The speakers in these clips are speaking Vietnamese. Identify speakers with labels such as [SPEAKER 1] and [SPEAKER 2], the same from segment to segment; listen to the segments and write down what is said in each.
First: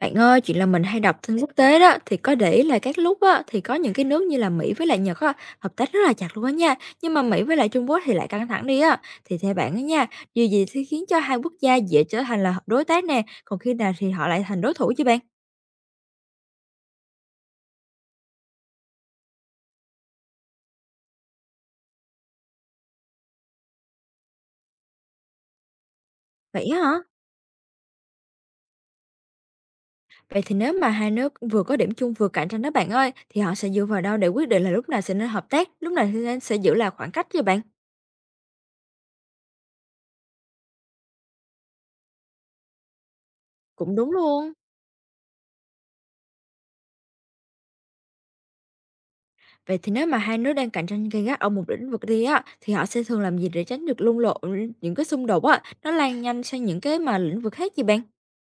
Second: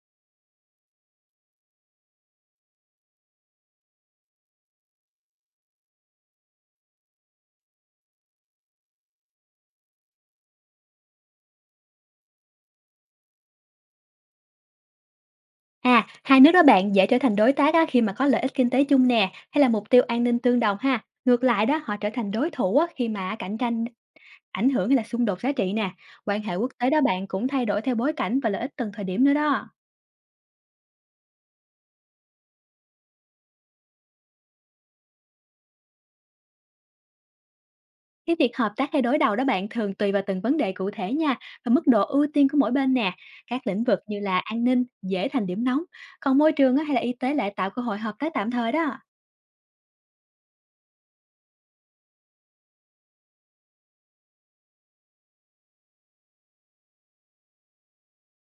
[SPEAKER 1] Bạn ơi, chuyện là mình hay đọc tin quốc tế đó thì có để ý là các lúc á thì có những cái nước như là Mỹ với lại Nhật á hợp tác rất là chặt luôn á nha. Nhưng mà Mỹ với lại Trung Quốc thì lại căng thẳng đi á. Thì theo bạn á nha, điều gì sẽ khiến cho hai quốc gia dễ trở thành là đối tác nè, còn khi nào thì họ lại thành đối thủ chứ bạn?
[SPEAKER 2] À, hai nước đó bạn dễ trở thành đối tác á, khi mà có lợi ích kinh tế chung nè, hay là mục tiêu an ninh tương đồng ha. Ngược lại đó, họ trở thành đối thủ á, khi mà cạnh tranh ảnh hưởng hay là xung đột giá trị nè. Quan hệ
[SPEAKER 1] Vậy
[SPEAKER 2] quốc
[SPEAKER 1] á
[SPEAKER 2] tế
[SPEAKER 1] hả?
[SPEAKER 2] đó bạn cũng thay đổi theo bối cảnh và lợi ích từng thời điểm nữa đó.
[SPEAKER 1] Vậy thì nếu mà hai nước vừa có điểm chung vừa cạnh tranh đó bạn ơi, thì họ sẽ dựa vào đâu để quyết định là lúc nào sẽ nên hợp tác, lúc nào thì nên sẽ giữ là khoảng cách chứ bạn?
[SPEAKER 2] Cái việc hợp tác hay đối đầu đó bạn thường tùy vào từng vấn đề cụ thể nha, và mức độ ưu tiên của mỗi bên nè. Các lĩnh
[SPEAKER 1] Cũng
[SPEAKER 2] vực
[SPEAKER 1] đúng
[SPEAKER 2] như là
[SPEAKER 1] luôn.
[SPEAKER 2] an ninh dễ thành điểm nóng, còn môi trường á, hay là y tế lại tạo cơ hội hợp tác tạm thời đó.
[SPEAKER 1] Vậy thì nếu mà hai nước đang cạnh tranh gay gắt ở một lĩnh vực đi á, thì họ sẽ thường làm gì để tránh được lung lộ những cái xung đột á, nó lan nhanh sang những cái mà lĩnh vực khác vậy bạn?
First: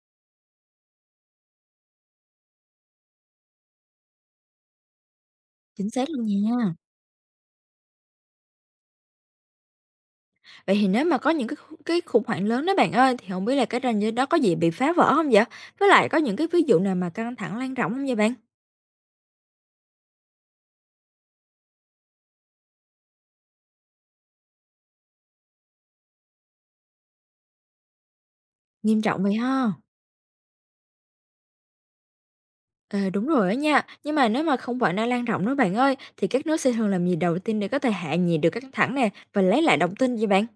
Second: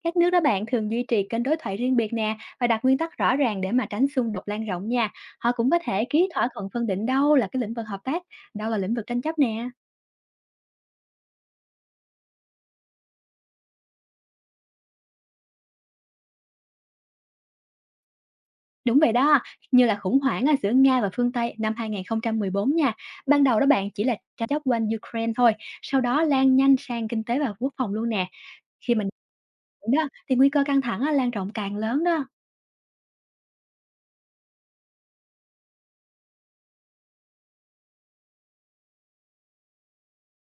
[SPEAKER 2] Các nước đó bạn thường duy trì kênh đối thoại riêng biệt nè, và đặt nguyên tắc rõ ràng để mà tránh xung đột lan rộng nha. Họ cũng có
[SPEAKER 1] Chính
[SPEAKER 2] thể
[SPEAKER 1] xác luôn
[SPEAKER 2] ký thỏa thuận
[SPEAKER 1] nha.
[SPEAKER 2] phân định đâu là cái lĩnh vực hợp tác, đâu là lĩnh vực tranh chấp nè.
[SPEAKER 1] Vậy thì nếu mà có những cái cái khủng hoảng lớn đó bạn ơi, thì không biết là cái ranh giới đó có gì bị phá vỡ không vậy? Với lại có những cái ví dụ nào mà căng thẳng lan rộng không vậy bạn?
[SPEAKER 2] Đúng vậy đó, như là khủng hoảng ở giữa Nga và phương Tây năm 2014 nha. Ban đầu đó bạn chỉ là tranh chấp quanh Ukraine thôi, sau đó lan nhanh sang kinh tế và quốc phòng luôn nè. Khi
[SPEAKER 1] Nghiêm
[SPEAKER 2] mình
[SPEAKER 1] trọng vậy ha?
[SPEAKER 2] đó thì nguy cơ căng thẳng á, lan rộng càng lớn đó.
[SPEAKER 1] Ờ đúng rồi đó nha. Nhưng mà nếu mà không phải đang lan rộng đó bạn ơi, thì các nước sẽ thường làm gì đầu tiên để có thể hạ nhiệt được căng thẳng nè và lấy lại đồng tin vậy bạn?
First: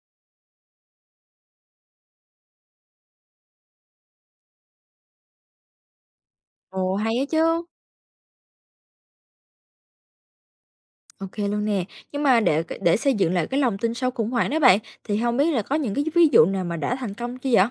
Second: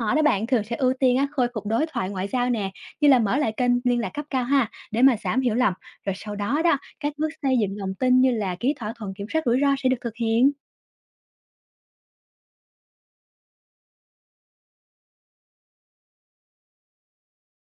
[SPEAKER 2] Họ đó bạn thường sẽ ưu tiên á, khôi phục đối thoại ngoại giao nè, như là mở lại kênh liên lạc cấp cao ha, để mà giảm hiểu lầm. Rồi sau đó đó,
[SPEAKER 1] Ồ
[SPEAKER 2] các
[SPEAKER 1] hay á
[SPEAKER 2] bước xây
[SPEAKER 1] chứ.
[SPEAKER 2] dựng lòng tin như là ký thỏa thuận kiểm soát rủi ro sẽ được thực hiện.
[SPEAKER 1] OK luôn nè. Nhưng mà để xây dựng lại cái lòng tin sau khủng hoảng đó bạn, thì không biết là có những cái ví dụ nào mà đã thành công chưa vậy?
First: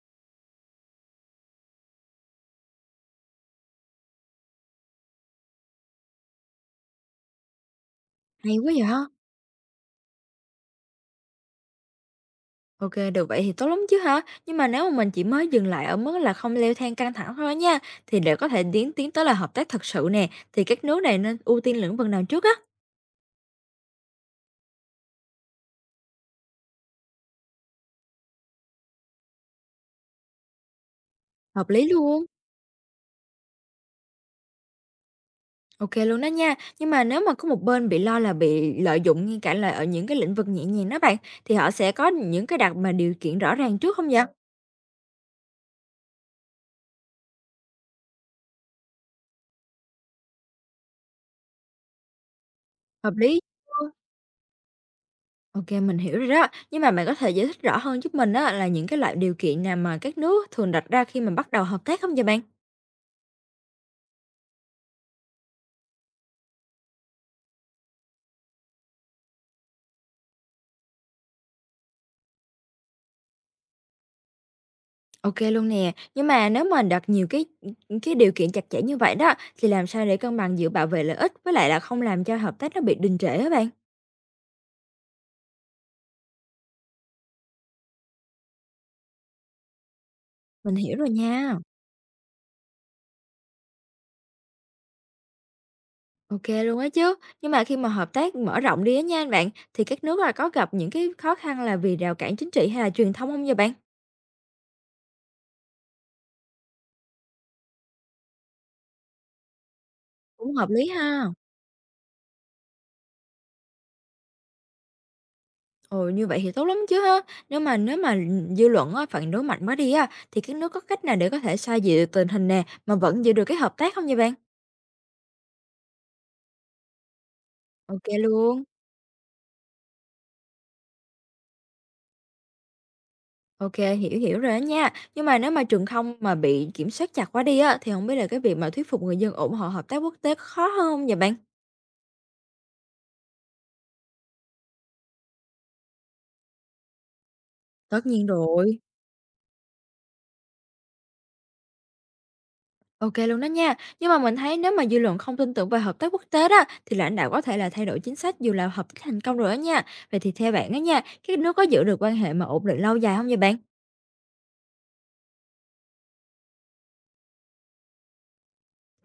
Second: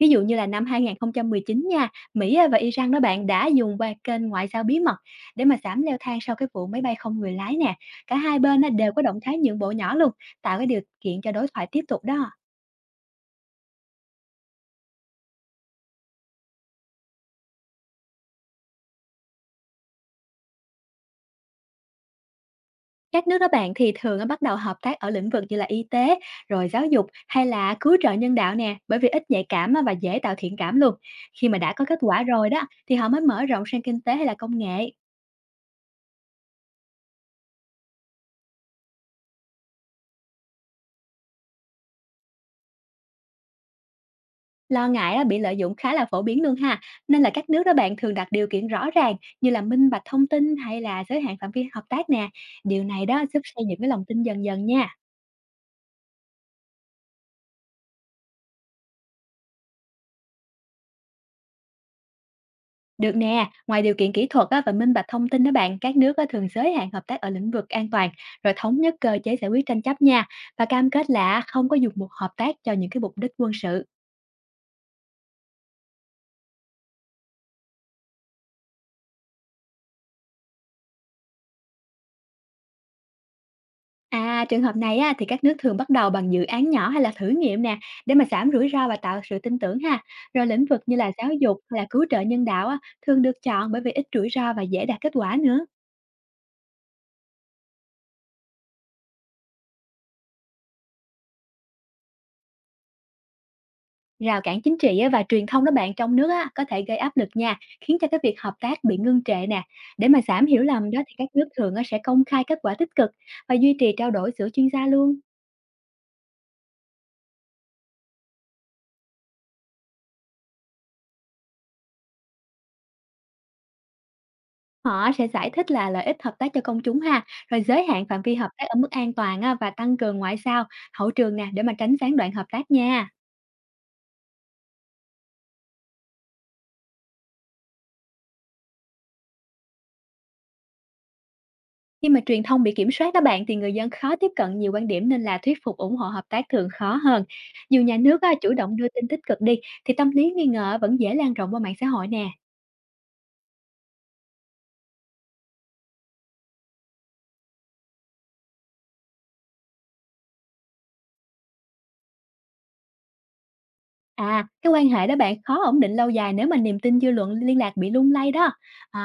[SPEAKER 2] Ví dụ như là năm 2019 nha, Mỹ á và Iran đó bạn đã dùng qua kênh ngoại giao bí mật để mà giảm leo thang sau cái vụ máy bay không người lái nè. Cả hai
[SPEAKER 1] Hay
[SPEAKER 2] bên á,
[SPEAKER 1] quá
[SPEAKER 2] đều có
[SPEAKER 1] vậy!
[SPEAKER 2] động thái nhượng bộ nhỏ luôn, tạo cái điều kiện cho đối thoại tiếp tục đó.
[SPEAKER 1] OK, được vậy thì tốt lắm chứ hả? Nhưng mà nếu mà mình chỉ mới dừng lại ở mức là không leo thang căng thẳng thôi nha, thì để có thể tiến tiến tới là hợp tác thật sự nè, thì các nước này nên ưu tiên lĩnh vực nào trước á?
[SPEAKER 2] Các nước đó bạn thì thường á, bắt đầu hợp tác ở lĩnh vực như là y tế, rồi giáo dục hay là cứu trợ nhân đạo nè, bởi vì ít nhạy cảm á, và dễ tạo thiện cảm luôn. Khi mà
[SPEAKER 1] Hợp
[SPEAKER 2] đã có
[SPEAKER 1] lý
[SPEAKER 2] kết quả
[SPEAKER 1] luôn.
[SPEAKER 2] rồi đó, thì họ mới mở rộng sang kinh tế hay là công nghệ.
[SPEAKER 1] OK luôn đó nha. Nhưng mà nếu mà có một bên bị lo là bị lợi dụng, ngay cả là ở những cái lĩnh vực nhẹ nhàng đó bạn, thì họ sẽ có những cái đặt mà điều kiện rõ ràng trước không vậy?
[SPEAKER 2] Lo ngại á, bị lợi dụng khá là phổ biến luôn ha. Nên là các nước đó bạn thường đặt điều kiện rõ ràng, như là minh bạch thông tin hay là giới hạn phạm vi hợp tác nè. Điều này
[SPEAKER 1] Hợp
[SPEAKER 2] đó giúp
[SPEAKER 1] lý.
[SPEAKER 2] xây dựng cái lòng tin dần dần nha.
[SPEAKER 1] OK mình hiểu rồi đó. Nhưng mà bạn có thể giải thích rõ hơn giúp mình á là những cái loại điều kiện nào mà các nước thường đặt ra khi mà bắt đầu hợp tác không vậy bạn?
[SPEAKER 2] Được nè, ngoài điều kiện kỹ thuật á, và minh bạch thông tin đó bạn, các nước á, thường giới hạn hợp tác ở lĩnh vực an toàn, rồi thống nhất cơ chế giải quyết tranh chấp nha, và cam kết là không có dùng một hợp tác cho những cái mục đích quân sự.
[SPEAKER 1] OK luôn nè. Nhưng mà nếu mà đặt nhiều cái điều kiện chặt chẽ như vậy đó, thì làm sao để cân bằng giữa bảo vệ lợi ích với lại là không làm cho hợp tác nó bị đình trệ á bạn?
[SPEAKER 2] À, trường hợp này á, thì các nước thường bắt đầu bằng dự án nhỏ hay là thử nghiệm nè, để mà giảm rủi ro và tạo sự tin tưởng ha. Rồi lĩnh
[SPEAKER 1] Mình
[SPEAKER 2] vực như
[SPEAKER 1] hiểu rồi
[SPEAKER 2] là giáo dục
[SPEAKER 1] nha.
[SPEAKER 2] hay là cứu trợ nhân đạo á, thường được chọn bởi vì ít rủi ro và dễ đạt kết quả nữa.
[SPEAKER 1] OK luôn á chứ. Nhưng mà khi mà hợp tác mở rộng đi á nha anh bạn, thì các nước là có gặp những cái khó khăn là vì rào cản chính trị hay là truyền thông không vậy bạn?
[SPEAKER 2] Rào cản chính trị á, và truyền thông đó bạn trong nước á, có thể gây áp lực nha, khiến cho cái việc hợp tác bị ngưng trệ nè. Để mà giảm
[SPEAKER 1] Cũng
[SPEAKER 2] hiểu
[SPEAKER 1] hợp lý
[SPEAKER 2] lầm đó thì
[SPEAKER 1] ha.
[SPEAKER 2] các nước thường á sẽ công khai kết quả tích cực, và duy trì trao đổi giữa chuyên gia luôn.
[SPEAKER 1] Ừ, như vậy thì tốt lắm chứ ha. Nếu mà, dư luận á, phản đối mạnh quá đi á, thì các nước có cách nào để có thể xoa dịu tình hình nè, mà vẫn giữ được cái hợp tác không vậy bạn?
[SPEAKER 2] Họ sẽ giải thích là lợi ích hợp tác cho công chúng ha, rồi giới
[SPEAKER 1] Ok
[SPEAKER 2] hạn phạm vi hợp tác
[SPEAKER 1] luôn.
[SPEAKER 2] ở mức an toàn á, và tăng cường ngoại giao, hậu trường nè để mà tránh gián đoạn hợp tác nha.
[SPEAKER 1] Ok hiểu, hiểu rồi đó nha. Nhưng mà nếu mà trường không mà bị kiểm soát chặt quá đi á, thì không biết là cái việc mà thuyết phục người dân ủng hộ hợp tác quốc tế có khó hơn hông vậy bạn?
[SPEAKER 2] Khi mà truyền thông bị kiểm soát đó bạn, thì người dân khó tiếp cận nhiều quan điểm nên là thuyết phục ủng hộ hợp tác thường khó hơn. Dù nhà
[SPEAKER 1] Tất
[SPEAKER 2] nước
[SPEAKER 1] nhiên
[SPEAKER 2] á, chủ động
[SPEAKER 1] rồi.
[SPEAKER 2] đưa tin tích cực đi, thì tâm lý nghi ngờ vẫn dễ lan rộng qua mạng xã hội nè.
[SPEAKER 1] Ok luôn đó nha. Nhưng mà mình thấy nếu mà dư luận không tin tưởng về hợp tác quốc tế đó, thì lãnh đạo có thể là thay đổi chính sách dù là hợp tác thành công rồi đó nha. Vậy thì theo bạn á nha, các nước có giữ được quan hệ mà ổn định lâu dài không vậy bạn?
[SPEAKER 2] À, cái quan hệ đó bạn khó ổn định lâu dài nếu mà niềm tin dư luận liên lạc bị lung lay đó.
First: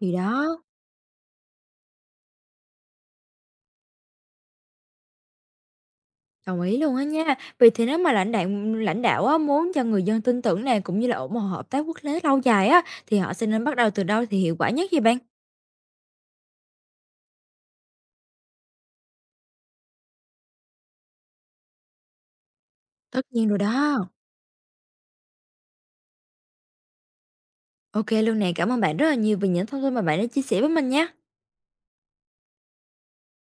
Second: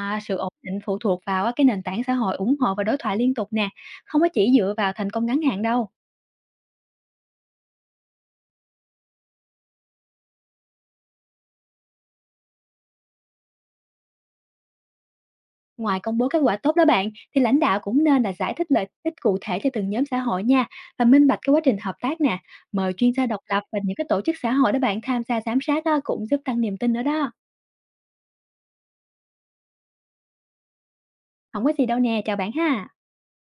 [SPEAKER 1] Thì
[SPEAKER 2] sự ổn
[SPEAKER 1] đó,
[SPEAKER 2] định phụ thuộc vào á, cái nền tảng xã hội ủng hộ và đối thoại liên tục nè, không có chỉ dựa vào thành công ngắn hạn đâu.
[SPEAKER 1] đồng ý luôn á nha. Vì thế nếu mà lãnh đạo á, muốn cho người dân tin tưởng này cũng như là ủng hộ hợp tác quốc tế lâu dài á, thì họ sẽ nên bắt đầu từ đâu thì hiệu quả nhất vậy bạn?
[SPEAKER 2] Ngoài công bố kết quả tốt đó bạn, thì lãnh đạo cũng nên là giải thích lợi ích cụ thể cho từng nhóm xã hội nha, và minh bạch cái quá trình hợp tác nè. Mời chuyên gia
[SPEAKER 1] Tất
[SPEAKER 2] độc
[SPEAKER 1] nhiên rồi
[SPEAKER 2] lập và những cái
[SPEAKER 1] đó.
[SPEAKER 2] tổ chức xã hội đó bạn tham gia giám sát á, cũng giúp tăng niềm tin nữa đó.
[SPEAKER 1] OK luôn nè, cảm ơn bạn rất là nhiều vì những thông tin mà bạn đã chia sẻ với mình nhé.
[SPEAKER 2] Không có gì đâu nè, chào bạn ha.